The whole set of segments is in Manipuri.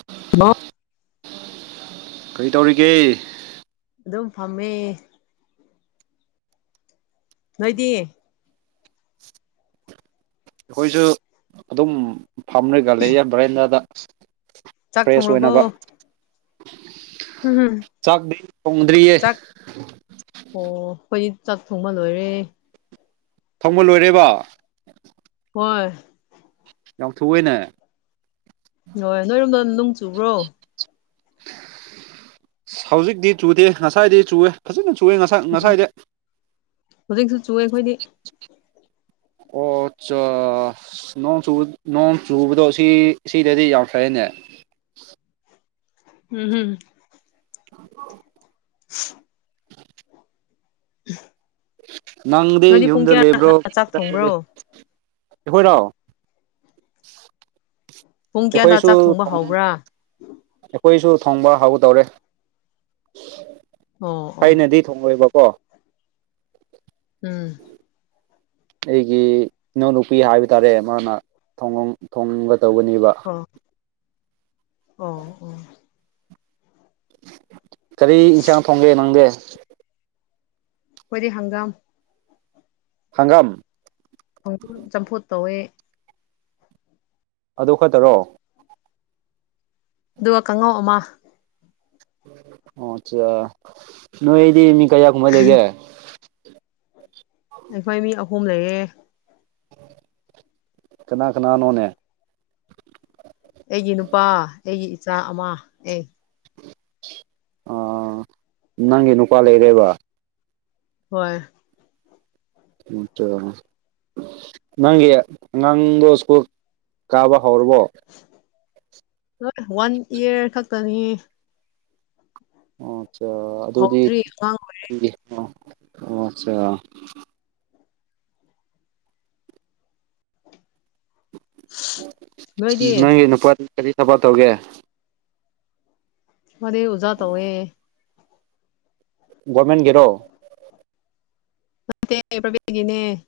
[unintelligible] ꯀꯔꯤ ꯇꯧꯔꯤꯒꯦ ꯑꯗꯨꯝ ꯐꯝꯃꯦ ꯅꯣꯏꯗꯤ ꯑꯩꯈꯣꯏꯁꯨ ꯑꯗꯨꯝ ꯐꯝꯔꯒ ꯂꯩꯌꯦ ꯕꯦꯔꯦꯟꯗꯥꯗ ꯆꯥꯛ ꯐ꯭ꯔꯦꯁ ꯑꯣꯏꯅꯕ ꯊꯣꯡꯔꯕꯣ ꯎꯝ ꯆꯥꯛꯇꯤ ꯊꯣꯡꯗ꯭ꯔꯤꯌꯦ ꯆꯥꯛ ꯑꯣ ꯑꯩꯣꯏꯗꯤ ꯆꯥꯛ ꯊꯣꯡꯕ ꯂꯣꯏꯔꯦ ꯊꯣꯡꯕ ꯂꯣꯏꯔꯦꯕ ꯍꯣꯏ ꯌꯥꯎꯊꯣꯛꯑꯦꯅꯦ ꯍꯣꯏ ꯅꯣꯏꯔꯣꯝꯗ ꯅꯣꯡ ꯆꯨꯕ꯭ꯔꯣ ꯍꯧꯖꯤꯛꯇꯤ ꯆꯨꯗꯦ ꯉꯁꯥꯏꯗꯤ ꯆꯨꯋꯦ ꯐꯖꯅ ꯁꯣꯛꯑꯦ ꯉꯁꯥꯏ ꯎꯝ ꯉꯁꯥꯏꯗ ꯍꯧꯖꯤꯛꯁꯨ ꯆꯨꯑꯦ ꯑꯩꯈꯣꯏꯗꯤ ꯑꯣ ꯑꯆꯥ ꯅꯣꯡ ꯆꯨ ꯅꯣꯡ ꯆꯨꯕꯗꯣ ꯁꯤ ꯁꯤꯗꯗꯤ ꯌꯥꯝ ꯐꯩꯅꯦ ꯎꯝ ꯍꯝ [unintelligible] [unintelligible] [inaudible] ꯅꯪꯗꯤ ꯅꯣꯏꯗꯤ ꯄꯨꯡ ꯌꯨꯝꯗ ꯂꯩꯕ꯭ꯔꯣ ꯀꯌꯥꯗ ꯆꯥꯛ [unintelligible] ꯊꯣꯡꯕ꯭ꯔꯣ ꯑꯩꯈꯣꯏꯔꯣ ꯄꯨꯡ ꯀꯌꯥꯗ ꯑꯩꯈꯣꯏꯁꯨ ꯆꯥꯛ ꯊꯣꯡꯕ ꯍꯧꯕ꯭ꯔꯥ ꯑꯩꯈꯣꯏꯁꯨ ꯊꯣꯡꯕ ꯍꯥꯎꯗꯧꯔꯦ ꯑꯣ ꯑꯣ ꯑꯩꯅꯗꯤ ꯊꯨꯡꯉꯣꯏꯕꯀꯣ ꯎꯝ ꯑꯩꯒꯤ ꯏꯅꯥꯅꯨꯄꯤ ꯍꯥꯏꯕ ꯇꯥꯔꯦ ꯃꯥꯅ ꯊꯣꯡꯅꯤꯡꯒ ꯇꯧꯕꯅꯦꯕ ꯑꯣ ꯑꯣ ꯑꯣ ꯀꯔꯤ ꯏꯟꯁꯥꯡ ꯊꯣꯡꯒꯦ ꯅꯪꯗꯦ ꯑꯣꯏꯣꯏꯗꯤ ꯍꯪꯒꯥꯝ ꯍꯪꯒꯥꯝ ꯈꯣꯡ ꯆꯝꯐꯨꯠ ꯇꯧꯋꯦ ꯑꯗꯨ ꯈꯛꯇꯔꯣ ꯑꯗꯨꯒ ꯀꯥꯡꯉꯧ ꯑꯃ ꯑꯣꯆꯥ ꯅꯣꯏ ꯌꯗꯤ ꯃꯤ ꯀꯩꯌꯥ ꯀ ꯃ ꯂꯩꯒꯦ ꯑꯩꯈꯣꯏ ꯃꯤ ꯑꯍꯨꯝ ꯂꯩꯌꯦꯦ ꯀꯅꯥ ꯀꯅꯥ ꯅꯅꯣꯅꯦ ꯑꯩꯒꯤ ꯅꯨꯄꯥ ꯑꯩꯒꯤ ꯏꯆꯥ ꯑꯃ ꯑꯦ ꯑꯥ ꯅꯪꯒꯤ ꯅꯨꯄꯥ ꯂꯩꯔꯦꯕ ꯍꯣꯏ ꯑꯆꯥ ꯅꯪꯒꯤ ꯑꯉꯥꯡꯗꯣ ꯁ꯭ꯀꯨꯜ ꯀꯥꯕ ꯍꯧꯔꯕꯣ ꯍꯣꯏ ꯋꯥꯟ ꯏꯌꯔ ꯈꯛꯇꯅꯤ ꯑꯣ ꯑꯠꯆꯥ ꯑꯗꯨꯗꯤ ꯍꯧꯗ꯭ꯔꯤ ꯑꯉꯥꯡ ꯑꯣ ꯑꯠꯆꯥ ꯅꯣꯏꯗꯤ ꯅꯪꯒꯤ ꯅꯨꯄꯥꯗꯨ ꯀꯔꯤ ꯊꯕꯥ ꯇꯧꯒꯦ ꯃꯗꯖꯥ ꯇꯧꯦ ꯒꯣꯔꯃꯦꯟꯒꯤꯔꯣ ꯦ ꯄꯕꯦꯒꯤꯅꯦ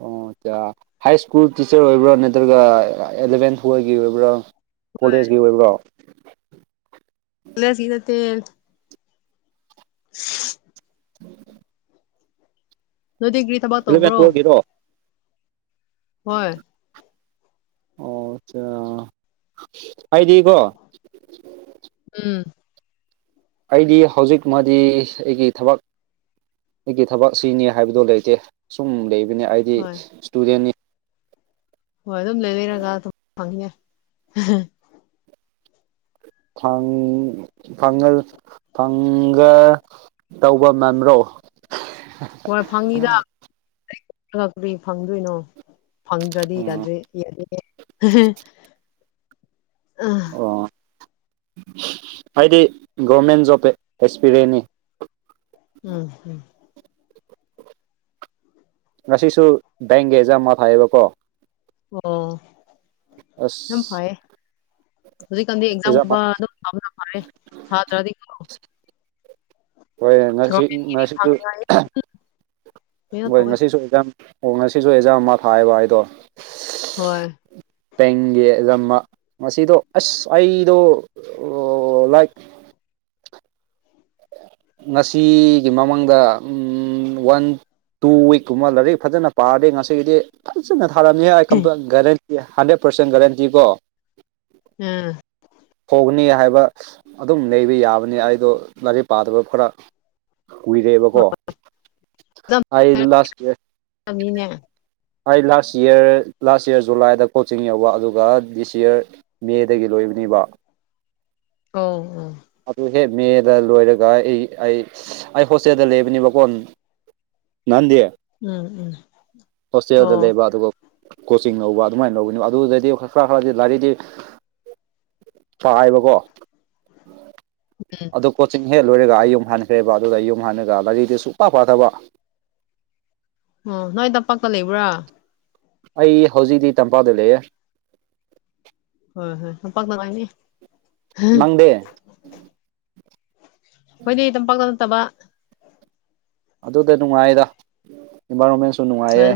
ꯑꯣ ꯑ ꯍꯥꯏ ꯁ꯭ꯀꯨꯜ ꯇꯤꯆꯔ ꯑꯣꯏꯕ꯭ꯔꯥ ꯅꯠꯇ꯭ꯔꯒ ꯑꯦꯂꯚꯦꯟ ꯐꯜꯒꯤ ꯑꯣꯏꯕ꯭ꯔꯥ ꯀꯣꯂꯦꯖꯀꯤ ꯑꯣꯏꯕ꯭ꯔꯣ ꯍꯂ ꯁꯤꯗꯠꯇ ꯍ ꯎꯝ [unintelligible] ꯅꯣꯏꯗꯤ ꯀꯒ꯭ꯔꯤ ꯊꯕꯛ ꯑꯦꯂꯚꯦꯟ ꯇꯧꯕ꯭ꯔꯣ ꯇꯨꯋꯦꯜꯒꯤꯔꯣ ꯍꯣꯏ ꯑꯣ ꯑꯆꯥ ꯍꯥꯏꯗꯤꯀꯣ ꯎꯝ ꯑꯩꯗꯤ ꯍꯧꯖꯤꯛ ꯃꯥꯗꯤ ꯑꯩꯒꯤ ꯊꯕꯛ ꯑꯩꯒꯤ ꯊꯕꯛ ꯁꯤꯅꯤ ꯍꯥꯏꯕꯗꯣ ꯂꯩꯇꯦ ꯁꯨꯝ ꯂꯩꯕꯅꯦ ꯑꯩꯗꯤ ꯍꯣꯏ ꯏꯁꯇꯨꯗꯦꯟꯅꯤ ꯍꯣꯏ ꯑꯗꯨꯝ ꯂꯩ ꯂꯩꯔꯒ ꯑꯗꯨꯝ ꯐꯪꯉꯦ ꯐꯪ ꯐꯪꯒ ꯐꯪꯒ ꯇꯧꯕ ꯃꯥꯟꯕꯔꫭ ꯍꯣꯏ ꯐꯪꯉꯤꯗ ꯀꯔꯤ ꯐꯪꯗꯣꯏꯅꯣ ꯐꯪꯗ꯭ꯔꯗꯤ ꯎꯝ ꯌꯥꯗꯦ ꯌꯥꯗꯦ ꯑ ꯑꯣ ꯍꯥꯏꯗꯤ ꯒꯣꯔꯃꯦꯟ ꯖꯣꯕ ꯑꯦꯛꯁꯄꯤꯔꯤꯌꯦꯟꯅꯤ ꯎꯝꯝ ꯉꯁꯤꯁꯨ ꯕꯦꯡꯒꯦ ꯌꯥꯝ ꯑꯃ ꯊꯥꯏꯌꯦꯕꯀꯣ ꯑꯣ ꯌꯥꯝ ꯑꯁ ꯐꯌꯦ ꯍꯧꯖꯤꯛꯀꯥꯟꯗꯤ ꯑꯦꯛꯖꯥꯝ ꯑꯦꯛꯖꯥꯝꯒꯨꯝꯕ ꯑꯗꯨꯝ ꯊꯅ ꯐꯔꯦ ꯊꯥ ꯗꯔꯥꯗꯤ ꯍꯣꯏ ꯉꯁꯤ ꯁꯣꯔꯣꯛꯇ ꯉꯁꯤꯁꯨ ꯐꯪꯗꯕꯅꯤꯅ ꯍꯣꯏ ꯇꯧꯋꯦ ꯉꯁꯤꯁꯨ ꯑꯦꯛꯖꯥꯝ ꯑꯣ ꯉꯁꯤꯁꯨ ꯑꯦꯖꯥꯝ ꯑꯃ ꯊꯥꯏꯌꯦꯕ ꯑꯧꯗꫭ ꯍꯣꯏ ꯇꯦꯡꯒꯦ ꯌꯥꯝꯃ ꯉꯁꯤꯗꯣ ꯑꯁ ꯑꯩꯗꯣ ꯂꯥꯏꯛ ꯉꯁꯤꯒꯤ ꯃꯃꯥꯡꯗ ꯎ ꯋꯥꯟ ꯇꯨ ꯋꯤꯛꯀꯨꯝꯕ ꯂꯥꯏꯔꯤꯛ ꯐꯖꯅ ꯄꯥꯔꯗꯤ ꯉꯁꯤꯒꯤꯗꯤ ꯐꯖꯅ ꯊꯥꯔꯝꯅꯤ ꯍꯥꯏ ꯒꯥꯔꯦꯟꯇꯤ ꯍꯟꯗ꯭ꯔꯦꯠ ꯄꯥꯔꯁꯦꯟ ꯒꯥꯔꯦꯟꯇꯤꯀꯣ ꯎꯝ ꯍꯣꯒꯅꯤ ꯍꯥꯏꯕ ꯑꯗꯨꯝ ꯂꯩꯕ ꯌꯥꯕꯅꯤ ꯑꯩꯗꯣ ꯂꯥꯏꯔꯤꯛ ꯄꯥꯗꯕ ꯈꯔ ꯀꯨꯏꯔꯦꯕꯀꯣ ꯑꯩ ꯂꯥꯁ‌ꯏꯋꯔ ꯑꯃꯤꯅꯦ ꯑꯩ ꯂꯥꯁ ꯌꯔ ꯂꯥꯁ ꯌꯔ ꯖꯨꯂꯥꯏꯗ ꯀꯣꯆꯤꯡ ꯌꯧꯕ ꯑꯗꯨꯒ ꯗꯤꯁ ꯌꯔ ꯃꯦꯗꯒꯤ ꯂꯣꯏꯕꯅꯦꯕ ꯑꯣ ꯑꯣ ꯑꯗꯨ ꯍꯦꯛ ꯃꯦꯗ ꯂꯣꯏꯔꯒ ꯑꯩ ꯑꯩ ꯑꯩ ꯍꯣꯁꯇꯦꯜꯗ ꯂꯩꯕꯅꯦꯕꯀꯣ ꯅꯗꯤ ꯎꯝ ꯎꯝ ꯍꫭꯁꯇ‌ꯦꯜ ꯑꯣ ꯂꯩꯕ ꯑꯗꯨꯒ ꯀꯣꯆꯤꯡ ꯂꯧꯕ ꯑꯗꯨꯃꯥꯏꯅ ꯂꯧꯕꯒꯅꯦꯕ ꯑꯗꯨꯗꯗꯤ ꯈꯔ ꯈꯔꯗꯤ ꯂꯥꯏꯔꯤꯛꯗꯤ ꯊꯥꯏꯕꯀꯣ ꯑꯗꯨ ꯀꯣꯆꯤꯡ ꯍꯦꯛ ꯂꯣꯏꯔꯒ ꯑꯩ ꯌꯨꯝ ꯍꯥꯟꯈ꯭ꯔꯦꯕ ꯑꯗꯨꯒ ꯌꯨꯝ ꯍꯜꯂꯒ ꯂꯥꯏꯔꯤꯗꯨ ꯁꯨꯡꯄꯥ ꯐꯥꯊꯕ ꯑꯣ ꯅꯣꯏ ꯇꯝꯄꯥꯛꯀ ꯂꯩꯕ꯭ꯔꯥ ꯑꯩ ꯍꯧꯖꯤꯛꯗꯤ ꯇꯝꯄꯥꯛꯗꯨ ꯂꯩꯌꯦꯦ ꯍꯣꯏ ꯍꯣꯏ ꯍ ꯄꯅ ꯂꯅꯤ [unintelligible] ꯅꯪꯗꯤ ꯍꯣꯏꯗꯤ ꯇꯝꯄꯥꯛꯇ ꯅꯠꯇꯕ ꯑꯗꯨꯗ ꯅꯨꯡꯉꯥꯏꯗ ꯏꯟꯚꯥꯏꯔꯣꯟꯃꯦꯟꯁꯨ ꯅꯨꯡꯉꯥꯏꯌꯦ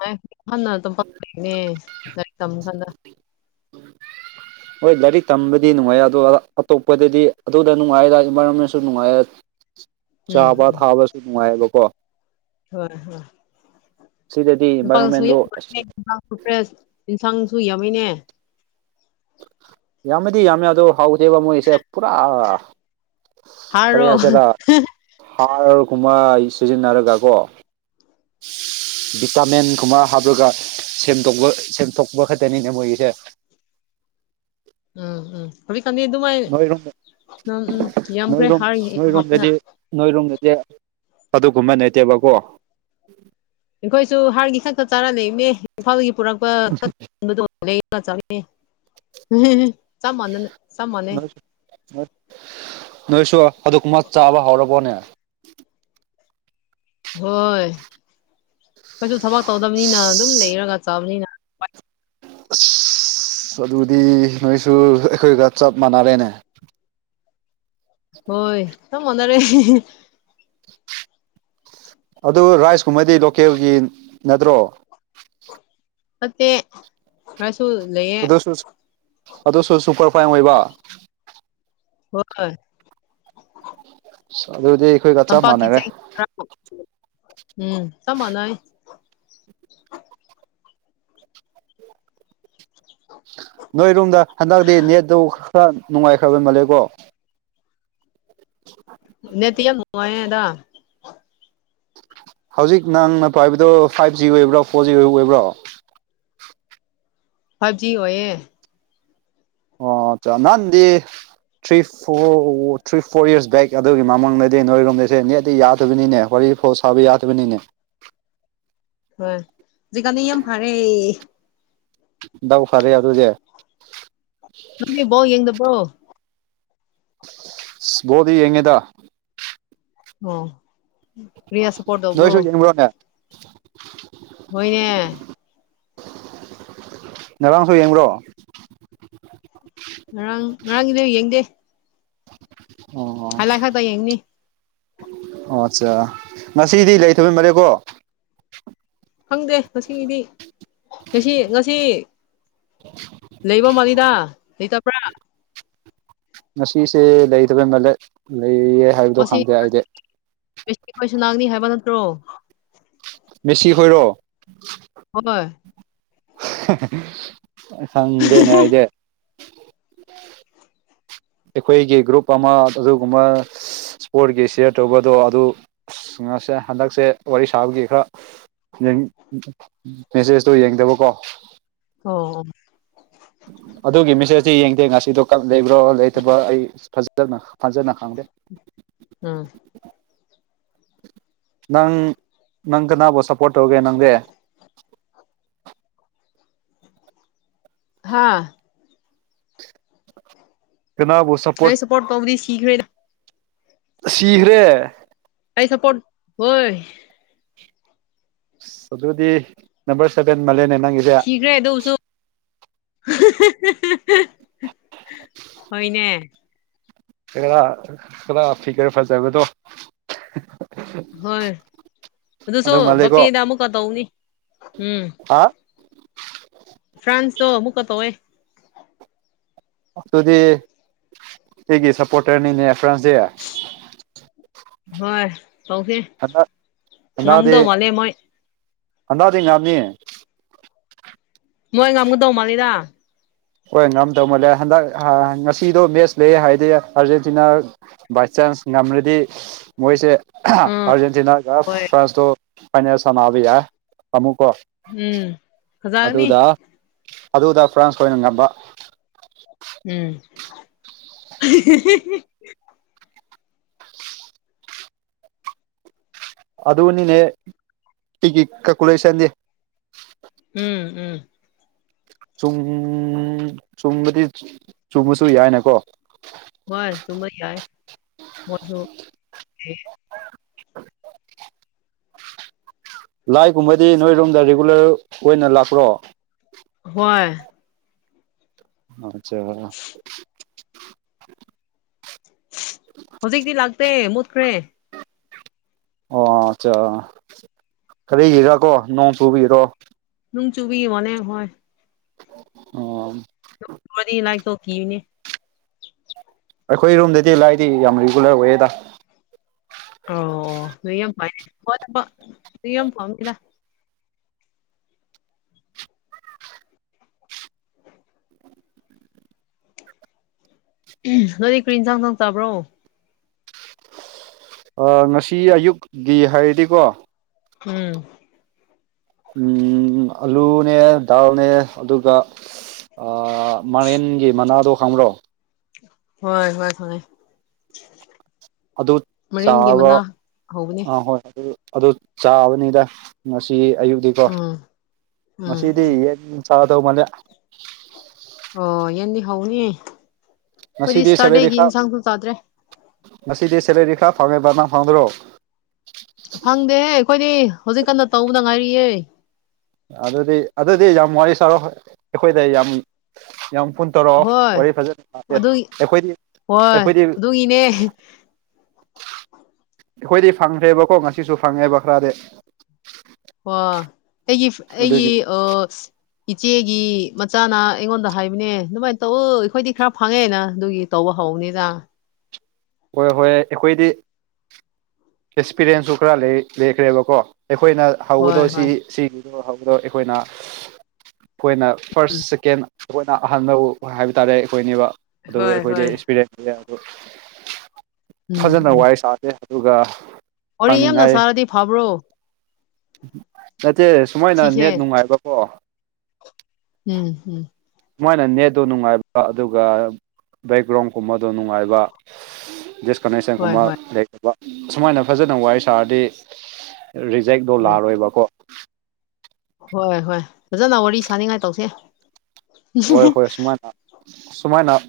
ꯍꫭ ꯍꯟꯅ ꯇꯝꯄꯥꯛꯇ ꯂꯩꯅ‌ꯦ ꯂꯥꯏꯔꯤꯛ ꯇꯝꯃꯤ ꯀꯥꯟꯗ ꯍꯣꯏ ꯂꯥꯏꯔꯤꯛ ꯇꯝꯕꯗꯤ ꯅꯨꯡꯉꯥꯏꯔ ꯑꯗꯨꯒ ꯑꯇꯣꯞꯄꯗꯗꯤ ꯑꯗꯨꯗ ꯅꯨꯡꯉꯥꯏꯔ ꯏꯟꯚꯥꯏꯔꯣꯟꯃꯦꯟꯁꯨ ꯅꯨꯡꯉꯥꯏꯔ ꯎꯝ ꯆꯥꯕ ꯎꯝ ꯊꯥꯕꯁꯨ ꯅꯨꯡꯉꯥꯏꯌꯦꯕꯀꯣ ꯍꯣꯏ ꯍꯣꯏ ꯁꯤꯗꯗꯤ ꯄꯥꯥꯡꯁꯨ ꯏꯟꯚꯥꯏꯔꯣꯟꯃꯦꯟꯗꯣ ꯑꯁ ꯌꯥꯝꯅꯦꯟꯁꯥꯡꯁꯨ ꯐ꯭ꯔꯦ ꯌꯦꯟꯁꯥꯡꯁꯨ ꯌꯥꯝꯃꯩꯅꯦ ꯌꯥꯝꯃꯗꯤ ꯌꯥꯝꯃꯦ ꯑꯗꯣ ꯍꯧꯗꯦꯕ ꯃꯣꯏꯁꯦ ꯄꯨꯔꯥ ꯀꯔꯤ ꯍꯥꯔꯔꯣ ꯍꯥꯏꯁꯤꯦꯔ ꯍꯥꯔꯒꯨꯝꯕ ꯁꯤꯖꯤꯟꯅꯔꯒ ꯀꯣ ꯚꯤꯄꯥꯃ‌ꯦꯟꯒꯨꯝꯕ ꯍꯥꯞꯂꯒ ꯁꯦꯝꯗ ꯁꯦꯝꯗꯣꯛꯄ ꯈꯛꯇꯅꯤꯅꯦ ꯃꯣꯏꯒꯤꯁꯦ ꯎꯝ ꯎꯝ ꯈꯕꯤꯠ ꯈꯪꯕꯤ ꯑꯗꯨꯃꯥꯏꯅ ꯅꯣꯏꯔꯣꯝ ꯅꯪ ꯎꯝ ꯌꯥꯝꯈ꯭ꯔꯦ ꯍꯥꯔꯒꯤ ꯍꯥꯞꯅ ꯅꯣꯏꯔꯨꯝꯗꯗꯤ ꯑꯗꯨꯒꯨꯝꯕ ꯅꯩꯇꯦꯕꯀꯣ ꯑꯩꯈꯣꯏꯁꯨ ꯍꯥꯔꯒꯤ ꯈꯛꯇ ꯆꯥꯔ ꯂꯩꯕꯅꯦ ꯏꯝꯐꯥꯜꯗꯒꯤ ꯄꯨꯔꯛꯄ ꯆ ꯆꯃꯅ ꯆꯝꯃꯅꯦ ꯅꯣꯏꯁꯨ ꯅꯣꯏꯁꯨ ꯑꯗꯨꯕ ꯆꯥꯕ ꯍꯧꯔꯕꯣꯅꯦ ꯍꯣꯏ ꯀꯩꯁꯨ ꯊꯕꯛ ꯇꯧꯗꯕꯅꯤꯅ ꯑꯗꯨꯝ ꯑꯁ ꯂꯩꯔꯒ ꯆꯥꯕꯅꯤꯅ ꯑꯁ ꯑꯗꯨꯗꯤ ꯅꯣꯏꯁꯨ ꯑꯩꯈꯣꯏꯒ ꯆꯞ ꯃꯥꯟꯅꯔꯦꯅꯦ ꯍꯣꯏ ꯌꯥꯝ ꯃꯥꯟꯅꯔꯦ ꯑꯗꯨ ꯔꯥꯏꯁꯀꯨꯝꯕꯗꯤ ꯂꯣꯀꯦꯜꯒꯤ ꯅꯠꯇ꯭ꯔꯣ [unintelligible] [unintelligible] ꯑꯗꯨꯁꯨ ꯑꯗꯨꯁꯨ ꯁꯨꯄꯔ ꯐꯥꯏꯟ ꯑꯣꯏꯕ ꯍꯣꯏ ꯑ ꯑꯗꯨꯗꯤ ꯑꯩꯈꯣꯏꯒ ꯆꯞ ꯇꯝꯄꯥꯛꯀꯤ ꯃꯥꯟꯅꯔꯦ ꯆꯦꯡ ꯎꯝ ꯆꯞ ꯃꯥꯅꯩ ꯅꯣꯏꯔꯣꯝꯗ ꯍꯟꯗꯛꯇꯤ ꯅꯦꯠꯇꯨ ꯈꯔ ꯅꯨꯡꯉꯥꯏꯈ꯭ꯔꯕ ꯃꯥꯜꯂꯦꯀꯣ [inaudible] ꯅꯇꯌꯥ ꯃꯨꯉ ꯑꯦꯗꯥ ꯍꯧꯖꯤꯛ ꯅꯪ ꯅ ꯄ ꯍꯥꯏꯕꯗꯣ ꯐꯥꯏꯚ ꯖꯤ ꯑꯣꯏꯕ꯭ꯔꯣ ꯐꯣꯔ ꯖꯤ ꯑꯣꯏꯕ ꯑꯣꯏꯕ꯭ꯔꯣ ꯐꯥꯏꯚ ꯖꯤ ꯑꯣꯏꯌꯦ ꯑꯣ ꯆ ꯅꯥꯟꯗꯤ three four three four years back ꯑꯗꯨꯒꯤ ꯃꯃꯥꯡꯗꯗꯤ ꯅꯣꯏꯔꯣꯝꯗꯁꯦ ꯅꯗꯤ ꯌꯥꯗꯣꯏꯕꯅꯤꯅꯦ ꯋꯥꯔꯤ ꯐꯥꯎ [unintelligible] ꯌꯥꯗꯕꯅꯤꯅꯦ ꯍꯣꯏꯖꯤꯀꯥꯟꯅꯤ ꯌꯥꯝ ꯐꯥꯔꯦ ꯗꯥꯎ ꯐꯔꯦ ꯑꯗꯨꯗꯤ ꯅꯪꯗꯤ ꯕꫭꯜ ꯌꯦꯡꯗꯕꯔꫭ ꯣꯗꯤ ꯌꯦꯉꯗ ꯑꯣ ꯄ꯭ꯔꯤꯌꯥ ꯁꯄꯣꯔꯠ ꯇꯧꯕꯧꯕ꯭ꯔꯣ [unintelligible] ꯍꯣꯏꯅꯦ ꯉꯔꯥꯡꯁꯨ ꯌꯦꯡꯕ꯭ꯔꯣ ꯉꯔꯥꯡ ꯉꯔꯥꯡꯒꯤ ꯅ ꯌꯦꯡꯗꯦ ꯑꯣ ꯍꯣ ꯍꯥꯏꯂꯥꯏꯠ ꯈꯛꯇ ꯌꯦꯡꯅꯤ ꯑꯣ ꯑꯠꯆꯥ ꯉꯁꯤꯗꯤ ꯂꯩꯇꯕꯩ ꯃꯔꯦꯀꯣ ꯈꯪꯗꯦ ꯉꯁꯤꯒꯤꯗꯤ ꯉꯁꯤ ꯉꯁꯤ ꯂꯩꯕꯣ ꯃꯥꯂꯤꯗ ꯂꯩꯇꯕ꯭ꯔꯥ ꯉꯁꯦ ꯂꯩꯗꯕꯩ ꯃꯂꯦ ꯂꯩꯌꯦ ꯍꯥꯏꯕꯗꯣ ꯈꯪꯗꯦ ꯑꯩꯗꯤ ꯑꯩꯈꯣꯏ ꯁꯅꯥꯛꯅꯤ ꯍꯥꯏꯕ ꯅꯠꯇ꯭ꯔꯣ ꯃꯦꯁꯤ ꯍꯣꯏꯔꯣ ꯍꯣꯏ ꯁꯪꯗꯦꯅꯦ ꯑꯩꯗꯤ ꯑꯩꯈꯣꯏꯒꯤ ꯒ꯭ꯔꯨꯞ ꯑꯃ ꯑꯗꯨꯒꯨꯝꯕ ꯏꯁꯄꯣꯔꯠꯀꯤ ꯁꯤꯌꯔ ꯇꯧꯕꯗꯣ ꯑꯗꯨꯁꯦ ꯍꯟꯗꯛꯁꯦ ꯋꯥꯔꯤ ꯁꯥꯕꯒꯤ ꯈꯔ ꯃꯦꯁꯦꯖꯇꯣ ꯌꯦꯡꯗꯕꯀꯣ ꯑꯣꯝ ꯑꯗꯨꯒꯤ ꯃꯦꯁꯦꯁꯇꯤ ꯌꯦꯡꯗꯦ ꯉꯁꯤꯗꯣ ꯀꯞ ꯂꯩꯕ꯭ꯔꯣ ꯂꯩꯇꯕ ꯑꯩ ꯐꯖꯥꯅ ꯐꯖꯥꯅ ꯈꯪꯗꯦ ꯑꯥ ꯅꯪ ꯅꯪ ꯀꯅꯥꯕꯨ ꯁꯞꯄꯣꯔꯠ ꯇꯧꯒꯦ ꯅꯪꯗꯦ ꯍꯥꯥ ꯀꯅꯥꯕꯨ ꯁꯄꯣꯔꯠ ꯄꯣꯔ ꯇꯕꯗꯤ ꯁꯤꯈꯔꯦꯗ ꯁꯤꯈ꯭ꯔꯦ ꯑꯩ ꯁꯄꯣꯔꯠ ꯍꯣꯏ ꯑꯗꯨꯗꯤ ꯅꯝꯕꯔ ꯁꯕꯦꯟ ꯃꯂꯦꯅꯦ ꯅꯪꯒꯤ ꯊꯤꯈ꯭ꯔꯦ ꯑꯗꯨꯁꯨ ꯍꯣꯏꯅꯦ ꯈꯔꯥ ꯐꯤꯒꯔ ꯐꯖꯕꯗꯣ ꯍꯣꯏ ꯑꯗꯨꯁꯨ ꯑꯗꯨ ꯃꯥꯜꯂꯦꯀꯣ ꯕꯄꯦꯅ ꯑꯃꯨꯛꯀ ꯇꯧꯅꯤ ꯎꯝ ꯍꯥ ꯐ꯭ꯔꯥꯟꯁ ꯇꯣ ꯃꯨꯀ ꯇꯧꯋꯦ ꯑꯗꯨꯗꯤ ꯑꯩꯒꯤ ꯁꯞꯄꯣꯔꯇꯔꯅꯤꯅꯦ ꯐ꯭ꯔꯥꯟꯁꯗꯦ ꯍꯣꯏ ꯇꯧꯁꯦ ꯍꯟꯗꯛ ꯉꯝꯗꯧ ꯃꯥꯜꯂꯦ ꯃꯣꯏ ꯍꯪꯒꯔꯥꯗꯩ ꯉꯥꯃꯤ ꯃꯣꯏ ꯉꯥꯡ ꯒꯗꯧ ꯃꯥꯜꯂꯤꯗ ꯍꯣꯏ ꯉꯝꯗꯧꯃꯜꯂꯦ ꯍꯟꯗꯛ ꯑ ꯉꯁꯤꯗꯣ ꯃꯦꯠꯆ ꯂꯩꯌꯦ ꯍꯥꯏꯗꯦ ꯑꯥꯔꯖꯦꯟꯇꯤꯅꯥ ꯕꯥꯏ ꯆꯥꯟꯁ ꯉꯝꯂꯗꯤ ꯃꯣꯏꯁꯦ ꯑꯍ ꯎꯝ ꯑꯔꯖꯦꯟꯇꯤꯅꯥꯒ ꯍꯣꯏ ꯐ꯭ꯔꯥꯟꯁꯇꯣ ꯐꯥꯏꯅꯦꯜ ꯁꯥꯟꯅꯕ ꯌꯥ ꯑꯃꯨꯛꯀꯣ ꯎꯝ ꯐꯖꯒꯅꯤ ꯑꯗꯨꯗ ꯑꯗꯨꯗ ꯐ꯭ꯔꯥꯟꯁ ꯑꯣꯏꯅ ꯉꯝꯕ ꯎꯝ [unintelligible] ꯑꯗꯨꯗꯅꯤꯅꯦ ꯇꯤꯒꯤ ꯏ ꯀ ꯀꯨꯂꯁꯗꯦ ꯎꯝ ꯎꯝ ꯆꯨꯝ ꯆꯨꯝꯕꯗꯤ ꯆꯨꯝꯕꯁꯨ ꯌꯥꯏꯅꯀꯣ ꯃꯥꯅ ꯇꯨꯝꯕ ꯌꯥꯏ ꯃꯣꯗꯔꯨ ꯑꯦ [unintelligible] ꯂꯥꯏꯒꯨꯝꯕꯗꯤ ꯅꯣꯏꯔꯨꯝꯗ ꯔꯤꯒꯨꯂꯔ ꯑꯣꯏꯅ ꯂꯥꯛꯄ꯭ꯔꯣ ꯍꯣꯏ ꯑꯆꯥ ꯍꯧꯖꯤꯛꯇꯤ ꯂꯥꯛꯇꯦ ꯃꯨꯠꯈ꯭ꯔꯦ ꯑꯣ ꯑꯆꯥ ꯈꯔꯤ ꯌꯦꯔ ꯀꯣ ꯅꯣꯡ ꯄꯨꯨꯕꯤꯔꯣ ꯅꯨꯡ ꯆꯨꯕꯤꯌꯣꯅꯦ ꯍꯣꯏ ꯑꯣꯝ ꯗꯣ ꯋꯥꯔꯤ ꯅꯥꯏꯇꯣ ꯀꯤꯕꯅꯤ ꯑꯩꯈꯣꯏ ꯔꯨꯝꯗꯗꯤ ꯂꯥꯏꯗꯤ ꯌꯥꯝ ꯔꯤꯒꯨꯂꯔ ꯑꯣꯏꯌꯦꯗ ꯑꯔꯑꯣ ꯅꯣꯏ ꯌꯥꯝ ꯄꯥꯏ ꯅꯅ ꯐꯣꯟ ꯅꯝꯕ ꯔꯤꯌ ꯐꯧꯅꯤꯅ ꯎꯝ ꯅꯣꯏ ꯀꯔꯤ ꯏꯟꯁꯥꯡ ꯅꯣꯡ ꯆꯥꯕ꯭ꯔꯣ ꯑ ꯉꯁꯤ ꯑꯌꯨꯛꯒꯤ ꯍꯥꯏꯔꯗꯤꯒꯣ ꯎꯝ ꯎꯝ ꯑꯂꯨꯅꯦ ꯗꯥꯜꯅꯦ ꯑꯗꯨꯒ ꯑꯥ ꯃꯪꯂꯦꯝꯒꯤ ꯃꯅꯥꯗꯣ ꯈꯪꯕ꯭ꯔꯣ ꯍꯣꯏ ꯍꯣꯏ ꯈꯪꯉ ꯑꯗꯨ ꯑꯗꯨ ꯆꯕ ꯍꯧꯕꯅꯦ ꯑ ꯍꯣꯏ ꯑꯗꯨ ꯆꯥꯕꯅꯤꯗ ꯉꯁꯤ ꯑꯌꯨꯛꯗꯤꯀꯣ ꯎꯝ ꯎꯝ ꯉꯁꯤ ꯑꯌꯦꯛꯗꯤꯀꯣ ꯉꯁꯤꯗꯤ ꯎꯝ ꯌꯦꯟ ꯆꯗꯧ ꯃꯅꯦ ꯑꯣ ꯌꯦꯟꯗꯤ ꯍꯧꯒꯅꯤ ꯑꯈꯣꯏꯗꯤ ꯉꯁꯤꯗꯤ ꯁꯦꯂꯔꯤ ꯁꯇꯔꯗꯦꯒꯤ ꯈꯔ ꯏꯟꯁꯥꯡꯁꯨ ꯆꯥꯗ꯭ꯔꯦ ꯉꯁꯤꯗꯤ ꯁꯦꯂꯔꯤꯈꯥ ꯐꯪꯉꯦꯕ ꯅꯪ ꯐꯪꯗꯔꯣ ꯐꯪꯗꯦꯍꯦ ꯑꯩꯈꯣꯏꯗꯤ ꯍꯧꯖꯤꯛ ꯀꯟꯅ ꯇꯧꯕꯗ ꯉꯥꯏꯔꯤꯌꯦ ꯑꯗꯨꯗꯤ ꯑꯗꯨꯗꯤ ꯌꯥꯝ ꯋꯥꯔꯤ ꯁꯥꯔꯣ ꯑꯩꯈꯣꯏꯗ ꯌꯥꯝ ꯌꯥꯝ ꯀꯨꯟ ꯇꯧꯔꯛꯑꯣ ꯍꯣꯏ ꯋꯥꯔꯤ ꯐꯖꯅꯦ ꯑꯗꯨꯒꯤ ꯑꯩꯈꯣꯏꯗꯤ ꯍꯣꯏ ꯑꯩꯈꯣꯏꯗꯤ ꯑꯗꯨꯒꯤꯅꯦ ꯑꯩꯈꯣꯏꯗꯤ ꯐꯪꯗ꯭ꯔꯦꯕꯀꯣ ꯉꯁꯤꯁꯨ ꯐꯪꯉꯦꯕ ꯈꯔꯗꯤ ꯋꯥ ꯑꯩꯒꯤꯞꯐ ꯑꯩꯒꯤ ꯑꯗꯨꯒꯤ ꯑ ꯏꯆꯦꯒꯤ ꯃꯆꯥꯅ ꯑꯩꯉꯣꯟꯗ ꯍꯥꯏꯕꯅꯦ ꯑꯗꯨꯃꯥꯏꯟ ꯇꯧꯋꯣ ꯑꯩꯈꯣꯏꯗꯤ ꯈꯔ ꯐꯪꯉꯦꯅ ꯑꯗꯨꯒꯤ ꯇꯧꯕ ꯍꯧꯕꯅꯤꯗ ꯍꯣꯏ ꯍꯣꯏ ꯑꯩꯈꯣꯏꯗꯤ ꯑꯦꯛꯁꯄꯤꯔꯌꯦꯟꯁꯇꯣ ꯈꯔ ꯂꯩꯌꯦ ꯂꯩꯈ꯭ꯔꯦꯕꯀꯣ ꯑꯩꯈꯣꯏꯅ ꯍꯣꯏ ꯍꯧꯕꯗꯣ ꯁꯤ ꯍꯣꯏ ꯁꯤꯒꯤꯗꯣ ꯍꯧꯕꯗꯣ ꯑꯩꯈꯣꯏꯅ ꯑꯩꯈꯣꯏꯅ ꯐꯥꯔꯁ ꯎꯝ ꯁꯤꯀꯦꯟ ꯑꯈꯣꯏꯅ ꯑꯍꯥꯟꯕꯎ ꯍꯥꯏꯕ ꯇꯥꯔꯦ ꯑꯩꯈꯣꯏꯅꯦꯕ ꯑꯗꯨ ꯍꯣꯏ ꯑꯩꯈꯣꯏꯗꯤ ꯍꯣꯏ ꯑꯦꯛꯁꯄꯤꯔꯦꯟꯁ ꯀꯩꯀꯥꯗꯣ ꯎꯝ ꯐꯖꯅ ꯎꯝ ꯋꯥꯔꯤ ꯁꯥꯁꯦ ꯑꯗꯨꯒ ꯋꯥꯔꯤ ꯌꯥꯝꯅ ꯐꯪꯅꯤꯡꯉꯥꯏ ꯁꯥꯔꯗꯤ ꯐꯥꯕ꯭ꯔꯣ ꯅꯠꯇꯦ ꯁꯨꯃꯥꯏꯅ ꯅꯦꯠ ꯁꯤꯁꯦ ꯅꯨꯡꯉꯥꯏꯕꯀꯣ ꯎꯝ ꯍꯝ ꯃꯣꯏꯅ ꯅꯦꯠꯇꯣ ꯅꯨꯡꯉꯥꯏꯕ ꯑꯗꯨꯒ ꯕꯦꯛꯒ꯭ꯔꯥꯎꯟ ꯀꯨꯝꯕꯗꯣ ꯅꯨꯡꯉꯥꯏꯕ ꯍꯣꯏ ꯗꯤꯁꯀꯅꯦꯛꯁꯟꯀꯨꯝꯃ ꯍꯣꯏ ꯂꯩꯕ ꯁꯨꯃꯥꯏꯅ ꯐꯖꯅ ꯋꯥꯔꯤ ꯁꯥꯔꯗꯤ ꯔꯤꯖꯦꯛꯗꯣ ꯍꯣꯏ ꯂꯥꯑꯔꯣꯏꯕꯀꯣ ꯍꯣꯏ ꯍꯣꯏ ꯐꯖꯅ ꯋꯥꯔꯤ ꯁꯥꯅꯤꯡꯉꯥꯏ ꯇꯧꯁꯦ ꯍꯣꯏ ꯍꯣꯏ ꯁꯨꯃꯥꯏꯅ ꯁꯨꯃꯥꯏꯅ